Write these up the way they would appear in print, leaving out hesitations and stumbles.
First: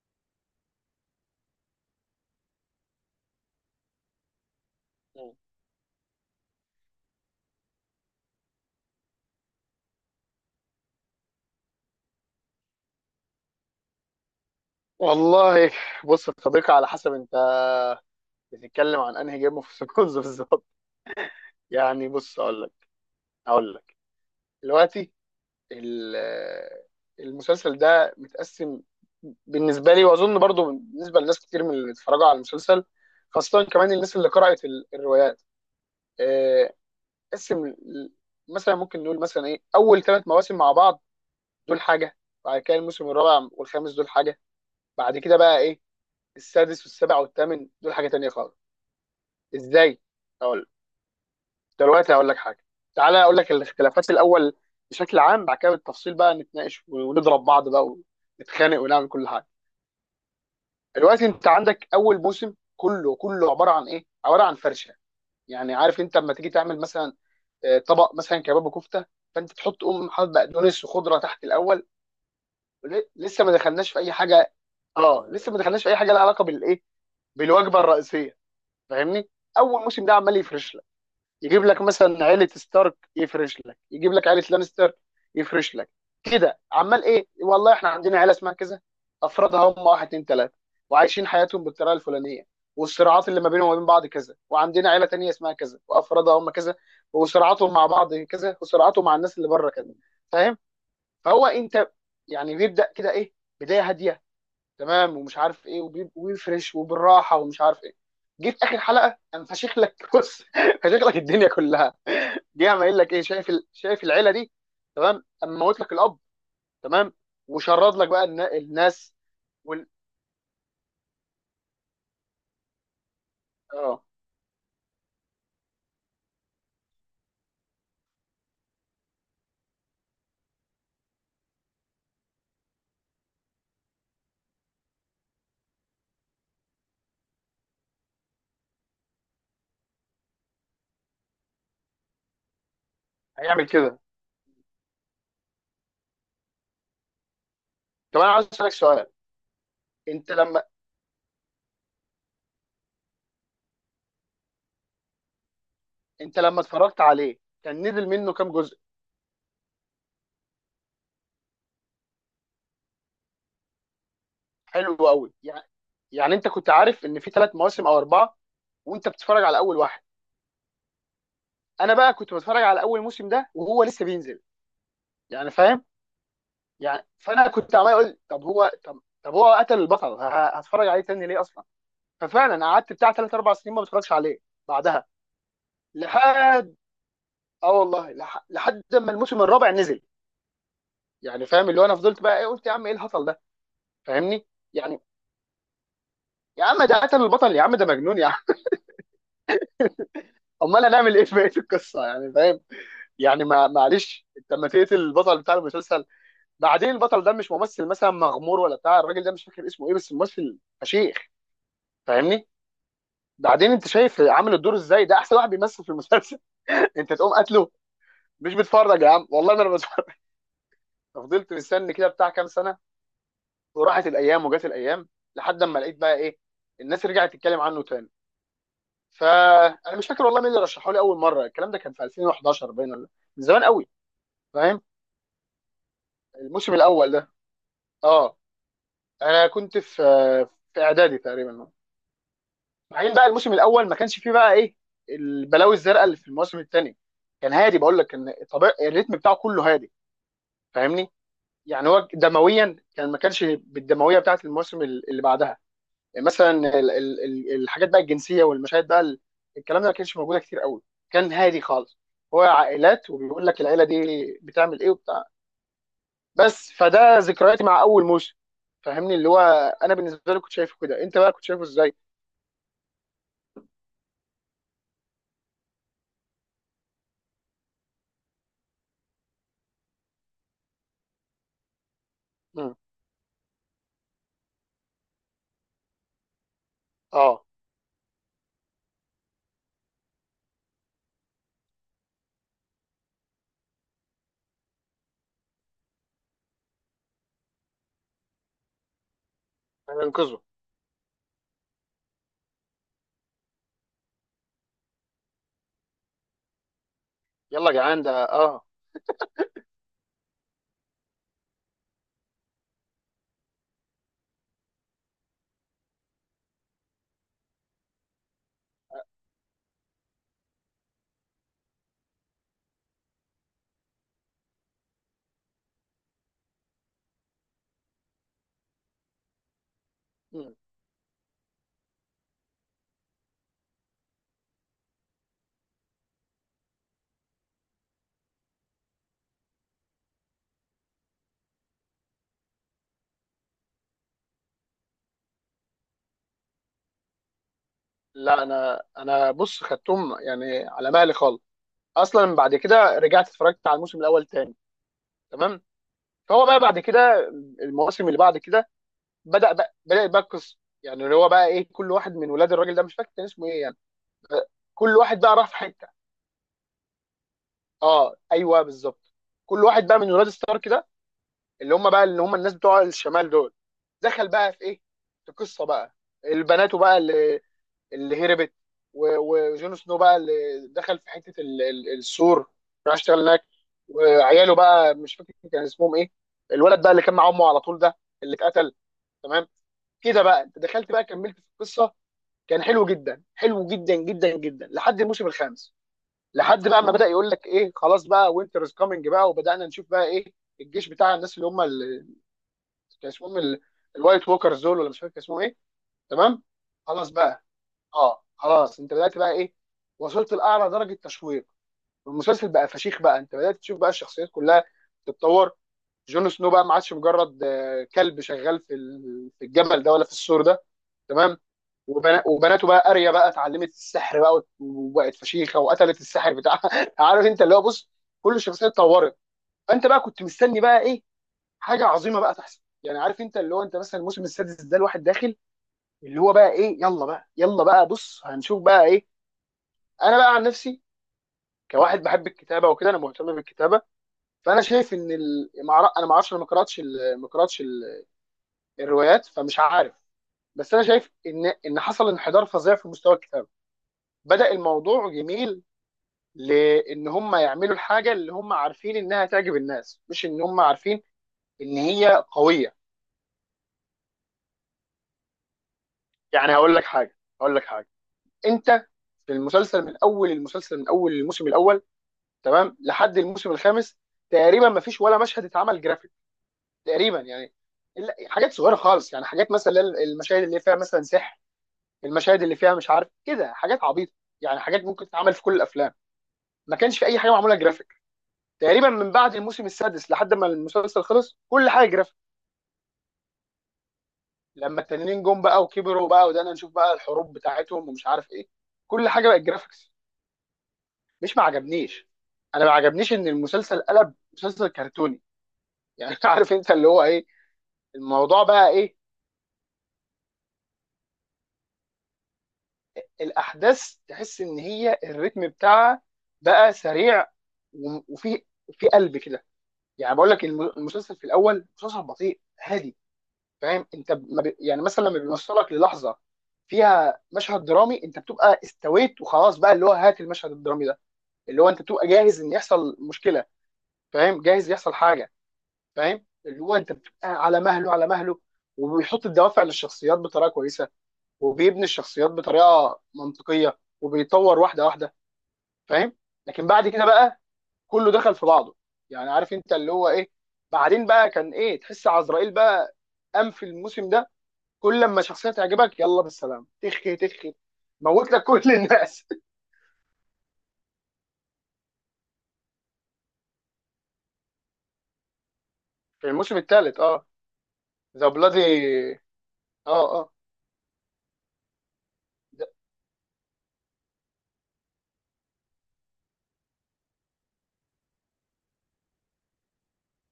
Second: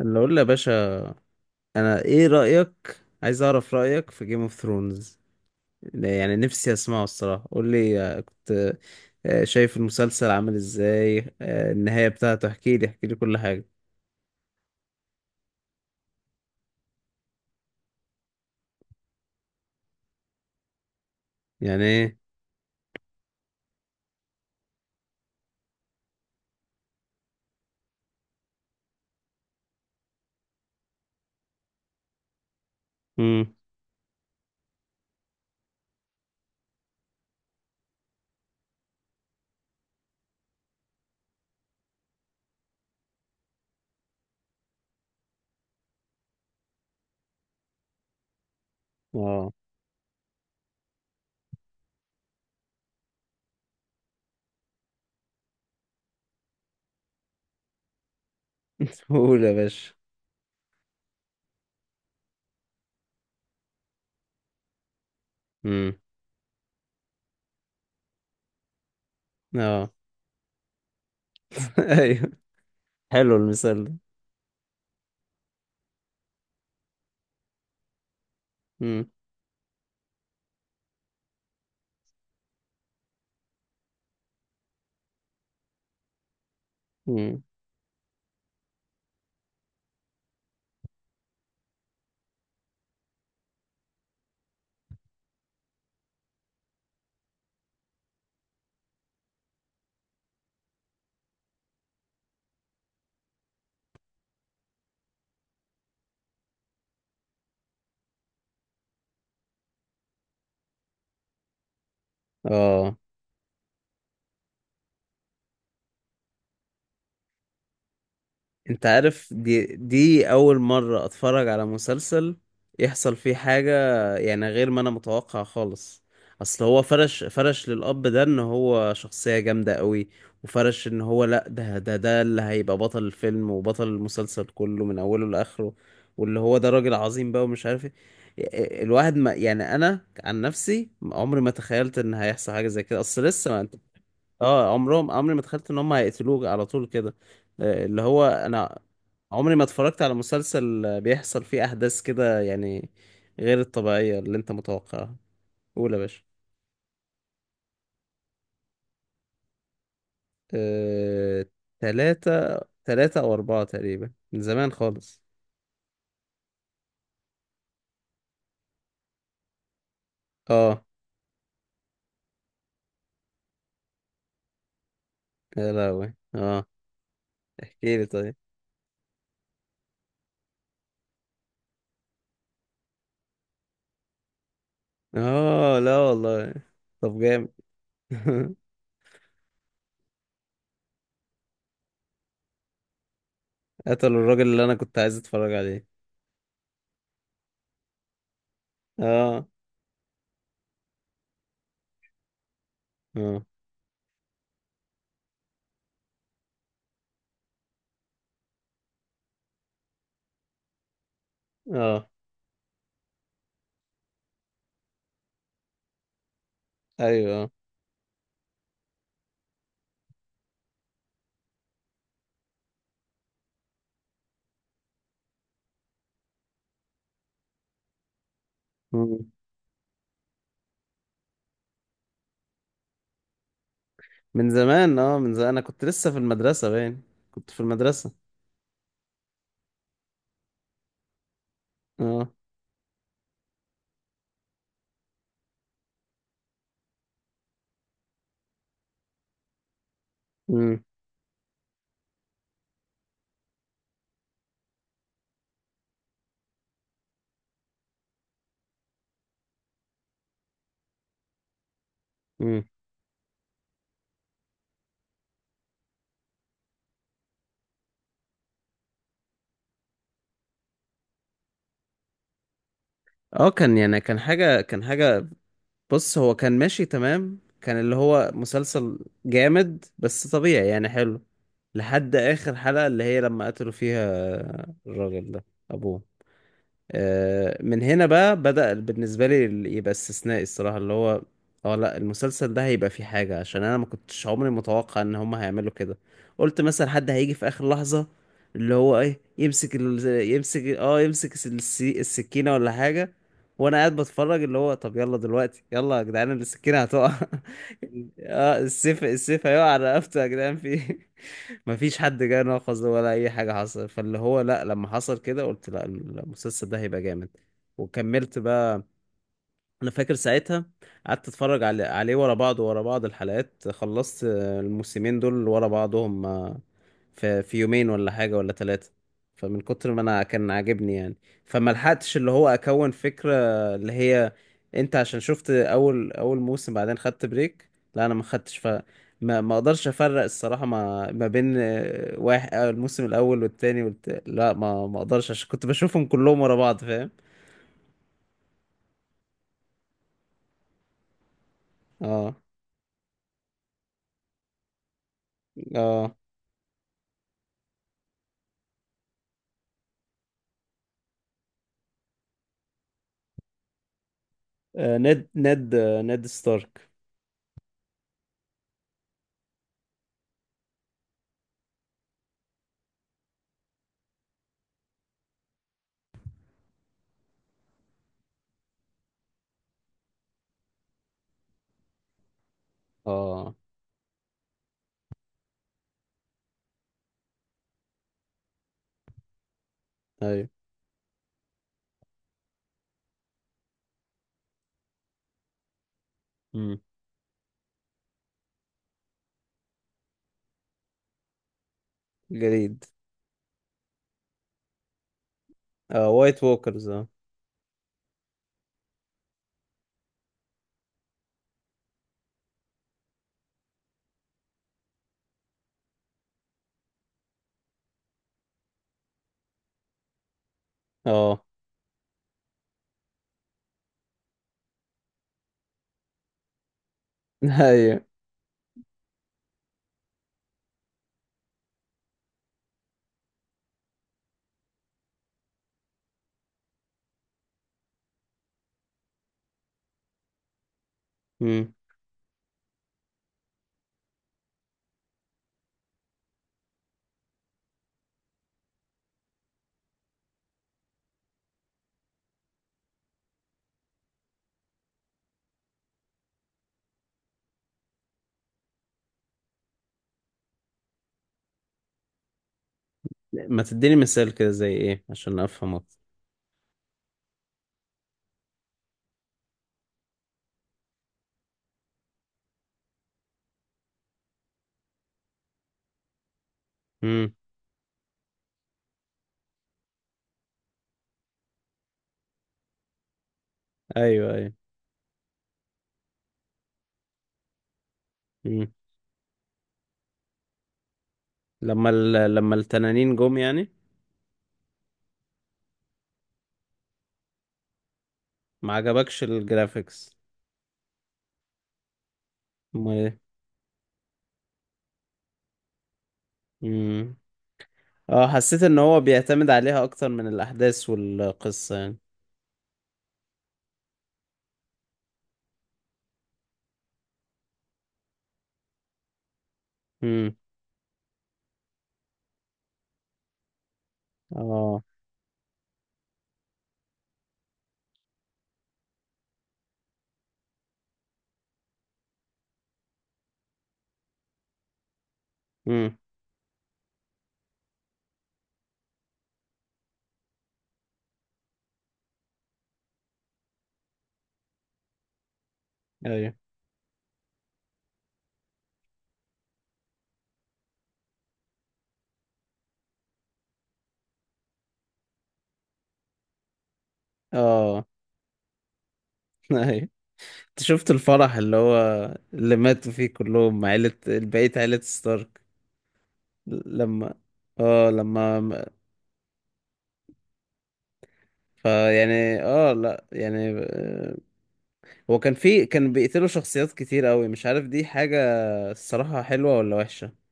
اللي اقول له يا باشا، انا ايه رأيك؟ عايز اعرف رأيك في جيم اوف ثرونز. مم. يعني نفسي اسمعه الصراحة، قول لي. كنت شايف المسلسل عامل ازاي؟ النهاية بتاعته احكي لي احكي لي كل حاجة. والله، بص يا صديقي، على حسب انت بتتكلم عن انهي جيم اوف ثرونز بالظبط. يعني يعني ايه؟ بص، اقول لك دلوقتي. ال- المسلسل ده متقسم بالنسبه لي، واظن برضو بالنسبه لناس كتير من اللي اتفرجوا على المسلسل، امم. خاصه كمان الناس اللي قرات الروايات. آه، قسم مثلا ممكن نقول مثلا ايه، اول ثلاث مواسم مع بعض دول حاجه، بعد كده الموسم الرابع والخامس دول حاجه، بعد كده بقى ايه السادس والسابع والثامن دول حاجه تانية خالص. اه. ازاي؟ اقول دلوقتي هقول لك حاجه. تعالى اقول لك الاختلافات الاول بشكل عام، بعد كده بالتفصيل بقى نتناقش ونضرب بعض بقى ونتخانق ونعمل كل قول حاجه. يا باشا. دلوقتي انت عندك اول موسم كله كله عباره عن ايه، عباره عن فرشه. يعني امم. عارف انت لما تيجي تعمل مثلا طبق مثلا كباب وكفته، فانت تحط اه. تقوم حاطط بقدونس وخضره تحت الاول. ايوه. حلو لسه ما المثال دخلناش ده. في اي حاجه. اه لسه ما دخلناش في اي حاجه لها علاقه بالايه، بالوجبه الرئيسيه. امم. فاهمني؟ اول موسم ده عمال يفرش، يجيب لك مثلا عيله ستارك، يفرش لك، يجيب لك عيله لانستر، يفرش لك، كده عمال ايه، امم. والله احنا عندنا عيله اسمها كذا، افرادها هم واحد اتنين تلاته، وعايشين حياتهم بالطريقه الفلانيه، والصراعات اللي ما بينهم وما بين بعض كذا، وعندنا عيله تانيه اسمها كذا وافرادها هم كذا، وصراعاتهم مع بعض كذا، وصراعاتهم مع الناس اللي بره كذا. فاهم؟ فهو انت يعني بيبدا كده ايه، بدايه هاديه، تمام، ومش عارف ايه، وبيفرش وبالراحه ومش عارف ايه. جيت اخر حلقه انا فشخ لك بص، فشخ لك الدنيا كلها. جه عم اه. قايل لك ايه، شايف شايف العيله دي، تمام، اما موت لك الاب، تمام، وشرد لك بقى انت الناس. عارف، دي وال... دي اول مرة اتفرج على مسلسل يحصل فيه حاجة اه، يعني غير ما انا متوقع خالص. اصل هو فرش فرش للاب ده ان هو شخصية جامدة قوي، وفرش ان هو لا، ده اللي هيبقى بطل الفيلم وبطل المسلسل كله من اوله لاخره، واللي هو ده راجل عظيم بقى ومش عارف ايه. الواحد ما يعني انا عن نفسي عمري ما تخيلت ان هيحصل حاجة زي كده، اصل لسه هيعمل ما كده. اه عمرهم عمري ما تخيلت ان هم هيقتلوك على طول كده. اللي طب هو انا عايز اسالك انا سؤال. عمري ما اتفرجت على انت لما مسلسل بيحصل فيه احداث كده، يعني غير الطبيعية اللي انت متوقعها. قول يا باشا. انت لما اتفرجت عليه كان نزل منه كام جزء؟ آه، تلاتة. تلاتة او اربعة تقريبا من زمان حلو خالص. قوي. يعني يعني انت كنت عارف ان في ثلاث مواسم او اربعه وانت بتتفرج على اول واحد. اه. انا بقى كنت بتفرج على اول موسم ده وهو لسه بينزل، يعني يا فاهم؟ لهوي اه. يعني فانا كنت عمال احكي لي اقول طيب. طب هو طب هو قتل البطل، هتفرج عليه تاني ليه اصلا؟ ففعلا قعدت بتاع ثلاث اربع سنين ما بتفرجش عليه، بعدها، اه لا والله. لحد، طب جامد. اه والله لحد ما الموسم الرابع نزل. يعني فاهم اللي هو انا فضلت بقى ايه، قلت يا عم ايه الهطل ده. قتلوا الراجل فاهمني؟ اللي انا كنت يعني عايز اتفرج عليه. يا عم ده قتل البطل، يا عم ده مجنون، يا عم اه. امال هنعمل ايه في بقيه القصه؟ يعني فاهم؟ اه. يعني، ما معلش، انت لما تقتل البطل بتاع المسلسل، بعدين البطل ده مش ممثل مثلا مغمور ولا بتاع، الراجل ده مش فاكر اسمه ايه بس ممثل فشيخ. اه. فاهمني؟ بعدين انت شايف عامل الدور ازاي، ده احسن واحد بيمثل في المسلسل انت تقوم ايوه. قاتله؟ مش بتفرج يا عم، والله ما انا بتفرج. ففضلت مستني كده بتاع كام سنه، وراحت الايام وجت الايام، لحد ما لقيت بقى ايه، الناس رجعت تتكلم عنه تاني. آه. فانا مش فاكر والله مين اللي رشحه لي اول مره، الكلام ده كان في 2011 باين، ولا من زمان قوي. من فاهم؟ زمان، اه، من زمان انا كنت لسه في المدرسة الموسم باين. الاول ده. كنت في المدرسة. اه انا كنت في اعدادي تقريبا. اه. بعدين بقى الموسم الاول ما كانش فيه بقى ايه البلاوي الزرقاء اللي في الموسم الثاني. كان هادي، بقول لك كان طبيعي الريتم بتاعه كله هادي. امم. فاهمني؟ يعني هو دمويا كان ما كانش بالدمويه بتاعت الموسم اللي بعدها. يعني مثلا الحاجات بقى الجنسيه، والمشاهد بقى الكلام ده ما كانش موجوده كتير قوي. كان هادي خالص. هو امم. عائلات وبيقول لك العيله دي بتعمل ايه وبتاع. بس فده ذكرياتي مع اول موسم. فاهمني اللي هو، انا بالنسبه لي كنت شايفه كده، انت بقى كنت شايفه ازاي؟ اه. كان، يعني، كان حاجة كان حاجة. بص، هو كان ماشي تمام، كان اللي هو مسلسل جامد بس طبيعي يعني، حلو لحد آخر مم. حلقة اللي هي لما قتلوا فيها الراجل ده، أبوه. اه من هنا بقى بدأ بالنسبة لي، يبقى استثنائي الصراحة. اللي هو اه، لا المسلسل ده هيبقى فيه حاجة، عشان انا ما كنتش عمري متوقع ان هما هيعملوا كده. قلت مثلا حد هيجي في اخر لحظة اللي هو ايه، يمسك انا انقذه. يمسك اه يمسك السكينة ولا حاجة. وانا قاعد بتفرج اللي هو طب يلا دلوقتي، يلا يا جدعان السكينة هتقع، يلا يا جدعان، ده اه اه. السيف، السيف هيقع على رقبته، يا جدعان في ايه. مفيش حد جه ناقص ده ولا اي حاجه حصل، فاللي هو لا، لما حصل كده قلت لا، المسلسل ده هيبقى جامد وكملت بقى. انا فاكر ساعتها قعدت اتفرج عليه ورا بعض ورا بعض، الحلقات خلصت الموسمين دول ورا بعضهم. آه، في في يومين ولا حاجة ولا ثلاثة، فمن كتر ما انا كان مم. عاجبني يعني. فما لحقتش اللي هو اكون فكرة اللي هي انت عشان شفت اول موسم بعدين خدت بريك. لا انا ما خدتش، ف ما ما اقدرش افرق الصراحة ما ما بين واحد الموسم الاول والتاني لا ما ما اقدرش عشان كنت بشوفهم كلهم ورا بعض، فاهم. لا انا، بص خدتهم يعني على مهلي خالص. اصلا اه. بعد كده رجعت اتفرجت على الموسم الاول تاني، تمام. اه. فهو بقى بعد كده، المواسم اللي بعد كده، بدا بقى القصه. يعني اللي هو بقى ايه، كل واحد من ولاد الراجل ده مش فاكر كان اسمه ايه، يعني كل واحد بقى راح في حته. نيد ستارك. اه ايوه بالظبط. كل واحد بقى من ولاد ستارك ده، اللي هم بقى اللي هم الناس بتوع الشمال دول، دخل بقى في ايه، في قصه بقى. البنات بقى اللي، اللي هربت، وجون سنو بقى، اللي دخل في حته السور، راح اشتغل هناك. اه وعياله بقى مش فاكر كان اسمهم ايه، الولد بقى اللي كان مع امه على طول ده، اللي اتقتل، تمام. كده بقى ايوه. انت دخلت بقى كملت في القصه. كان حلو جدا، حلو جدا جدا جدا، لحد الموسم الخامس. لحد امم. بقى ما بدا يقول لك ايه، خلاص بقى وينتر از كامينج بقى وبدانا نشوف بقى ايه الجيش بتاع الناس اللي هم جديد. كان اسمهم الوايت ووكرز دول ولا مش فاكر كان اسمهم ايه. اه تمام. وايت ووكرز اه. خلاص بقى. اه خلاص، انت بدات بقى ايه، وصلت لاعلى درجه تشويق، والمسلسل بقى فشيخ، بقى انت بدات تشوف بقى الشخصيات كلها تتطور. جون سنو بقى ما عادش مجرد كلب شغال في في الجبل ده ولا في السور ده، تمام. اه. وبناته بقى اريا بقى اتعلمت السحر بقى، وبقت فشيخه وقتلت السحر بتاعها عارف انت اللي هو بص، ايوه. كل شخصيه اتطورت. فانت بقى كنت مستني بقى ايه، حاجه عظيمه بقى تحصل. يعني عارف انت اللي هو، انت مثلا الموسم السادس ده الواحد داخل اللي هو بقى ايه يلا بقى يلا بقى بص هنشوف بقى ايه. انا بقى عن نفسي، مم. كواحد بحب الكتابه وكده انا مهتم بالكتابه، فانا شايف ان انا ما اعرفش، انا ما قراتش الروايات، فمش عارف. بس انا شايف ان حصل انحدار فظيع في مستوى الكتابه. بدأ الموضوع جميل، لان هم يعملوا الحاجه اللي هم عارفين انها تعجب الناس، مش ان هم عارفين ان هي قويه. ما تديني مثال كده زي ايه عشان افهم اكتر؟ يعني هقول لك حاجه. انت، في المسلسل من اول المسلسل من اول الموسم الاول، تمام، لحد الموسم الخامس، تقريبا ما فيش ولا مشهد اتعمل جرافيك، تقريبا امم. يعني، حاجات صغيره خالص. يعني حاجات مثلا المشاهد اللي فيها مثلا سحر، المشاهد اللي فيها مش عارف كده حاجات عبيطه. ايوه ايوه. يعني حاجات ممكن تتعمل في كل الافلام، ما كانش في اي حاجه معموله جرافيك امم. تقريبا. من بعد الموسم السادس لحد ما المسلسل خلص، كل حاجه لما جرافيك. لما التنانين جم يعني. لما التانيين جم بقى وكبروا بقى وده نشوف بقى الحروب بتاعتهم ومش عارف ايه، ما كل عجبكش حاجه بقت جرافيكس. الجرافيكس؟ مش ما عجبنيش، انا ما امال عجبنيش ايه. ان المسلسل قلب مسلسل كرتوني. يعني عارف انت اللي هو امم. ايه، اه الموضوع حسيت بقى ان ايه، هو بيعتمد عليها اكتر من الاحداث والقصة يعني. الاحداث تحس ان هي الريتم بتاعها بقى سريع وفي قلب كده. يعني بقول امم. لك المسلسل في الاول مسلسل بطيء هادي. فاهم انت ما يعني اه. مثلا لما بيوصلك للحظه فيها مشهد درامي، انت بتبقى استويت وخلاص بقى اللي هو هات المشهد الدرامي ده، اللي هو انت تبقى جاهز ان يحصل مشكله. فاهم؟ جاهز يحصل حاجه. امم. فاهم اللي هو انت بتبقى على مهله على مهله، وبيحط الدوافع للشخصيات بطريقه كويسه، وبيبني الشخصيات بطريقه منطقيه وبيطور واحده واحده. فاهم؟ ايوه. لكن بعد كده بقى كله دخل في بعضه. يعني عارف انت اللي هو ايه، بعدين بقى كان ايه، تحس عزرائيل بقى قام في الموسم ده، كل لما شخصيه تعجبك يلا بالسلام، تخي تخي، اه. موت لك كل الناس. ايوه. انت شفت الفرح اللي هو اللي ماتوا فيه كلهم عيلة، بقية عيلة ستارك؟ في الموسم الثالث لما اه. اه، ذا لما بلادي، اه. فيعني اه لا يعني هو كان بيقتلوا شخصيات كتير قوي. مش عارف دي حاجة الصراحة حلوة ولا وحشة.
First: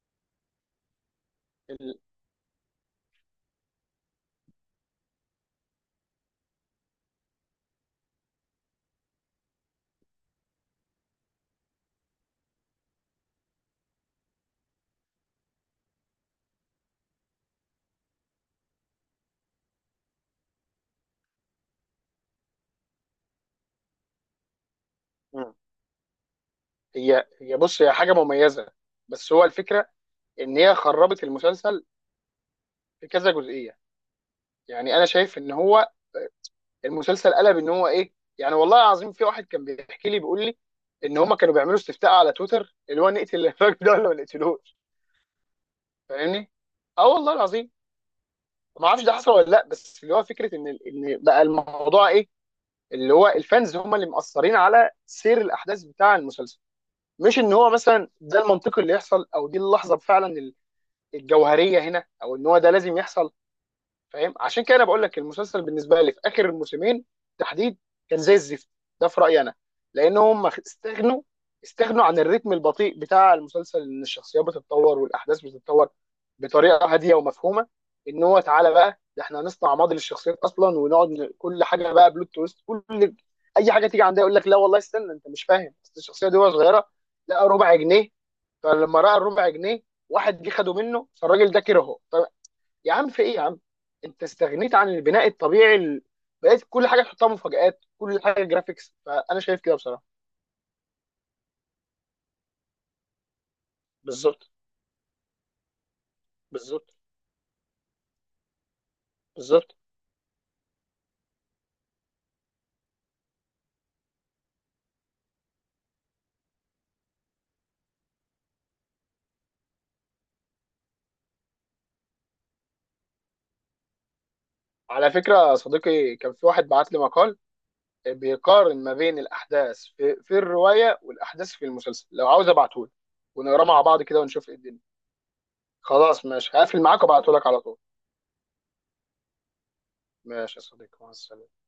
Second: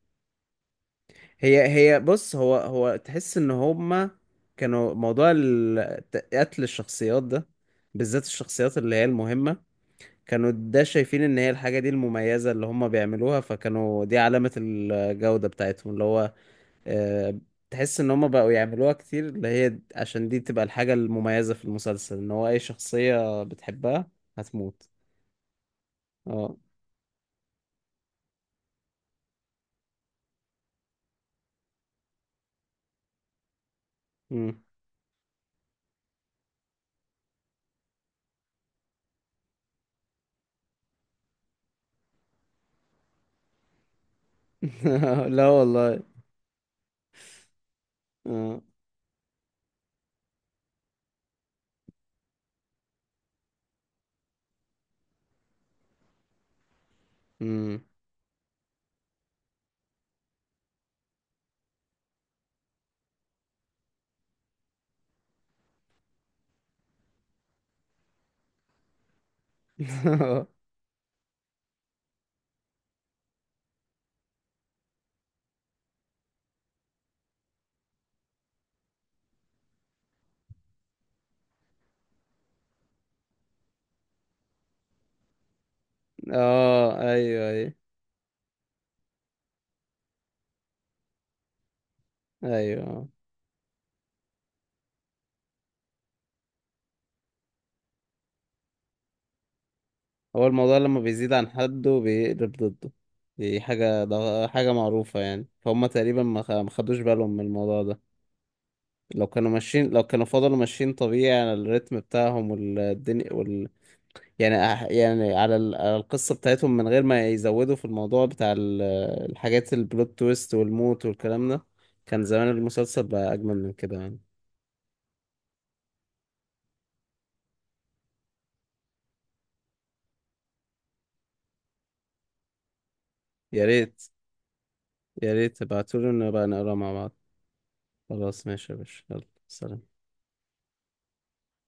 هي اه. هي بص، هو هو تحس ان هما كانوا موضوع قتل الشخصيات ده، بالذات الشخصيات اللي هي المهمة، كانوا ده شايفين ان هي الحاجة دي المميزة اللي هما بيعملوها، فكانوا دي علامة الجودة بتاعتهم، اللي هو آه، تحس ان هما بقوا يعملوها كتير، اللي هي عشان دي تبقى الحاجة المميزة في المسلسل، ان هو اي شخصية بتحبها هتموت. مم. اه. هي هي بص، هي حاجه مميزه، بس هو الفكره ان هي خربت المسلسل في كذا جزئيه. مم. يعني انا شايف ان هو المسلسل قلب، ان هو ايه، يعني والله العظيم في واحد كان بيحكي لي بيقول لي ان هم كانوا بيعملوا استفتاء على تويتر اللي هو نقتل الراجل ده ولا ما نقتلوش. لا والله. فاهمني؟ اه والله العظيم، اه. ما اعرفش ده حصل ولا لا، بس اللي هو فكره ان بقى الموضوع ايه، اللي هو الفانز هم اللي مأثرين على سير الاحداث بتاع المسلسل، مش ان هو امم. مثلا ده المنطقي اللي يحصل او دي اللحظه فعلا الجوهريه هنا، او ان هو ده لازم يحصل. فاهم؟ عشان كده انا بقول لك المسلسل بالنسبه لي في اخر الموسمين تحديد كان زي الزفت. ده في رايي انا. لان هم استغنوا، استغنوا عن الريتم البطيء بتاع المسلسل، ان الشخصيات بتتطور والاحداث بتتطور بطريقه هاديه ومفهومه، ان هو تعالى بقى ده احنا هنصنع ماضي للشخصيات اصلا، ونقعد كل حاجه بقى بلوت تويست، كل اي حاجه تيجي عندها يقول لك لا والله استنى انت مش فاهم، أصل الشخصيه دي وهي صغيره اه ايوه لقى ايوه ربع جنيه، فلما راى الربع جنيه واحد جه خده منه، فالراجل ده كرهه. طب يا ايوه. عم في ايه يا عم، انت استغنيت عن البناء الطبيعي بقيت كل حاجه تحطها مفاجآت، كل حاجه جرافيكس. فانا شايف كده بصراحه. هو الموضوع لما بيزيد عن حده بيقلب ضده، دي حاجة، ده بالظبط حاجة معروفة يعني، فهم تقريبا ما ما بالظبط خدوش بالهم من الموضوع ده. لو كانوا بالظبط. ماشيين، لو كانوا فضلوا ماشيين طبيعي على الريتم بتاعهم والدنيا يعني يعني على على القصة بتاعتهم من غير ما يزودوا في الموضوع بتاع الحاجات البلوت تويست والموت والكلام ده. كان زمان المسلسل بقى أجمل من كده يعني. على فكره يا صديقي، كان في واحد بعت لي مقال بيقارن ما بين الاحداث في الروايه والاحداث في المسلسل، لو عاوز ابعته لك يا ونقراه مع بعض ريت، كده ونشوف ايه الدنيا. يا ريت تبعتولي خلاص ونبقى ماشي، نقرا هقفل مع معاك بعض. وابعته لك على طول. خلاص ماشي يا باشا، يلا سلام. ماشي يا صديقي، مع السلامه.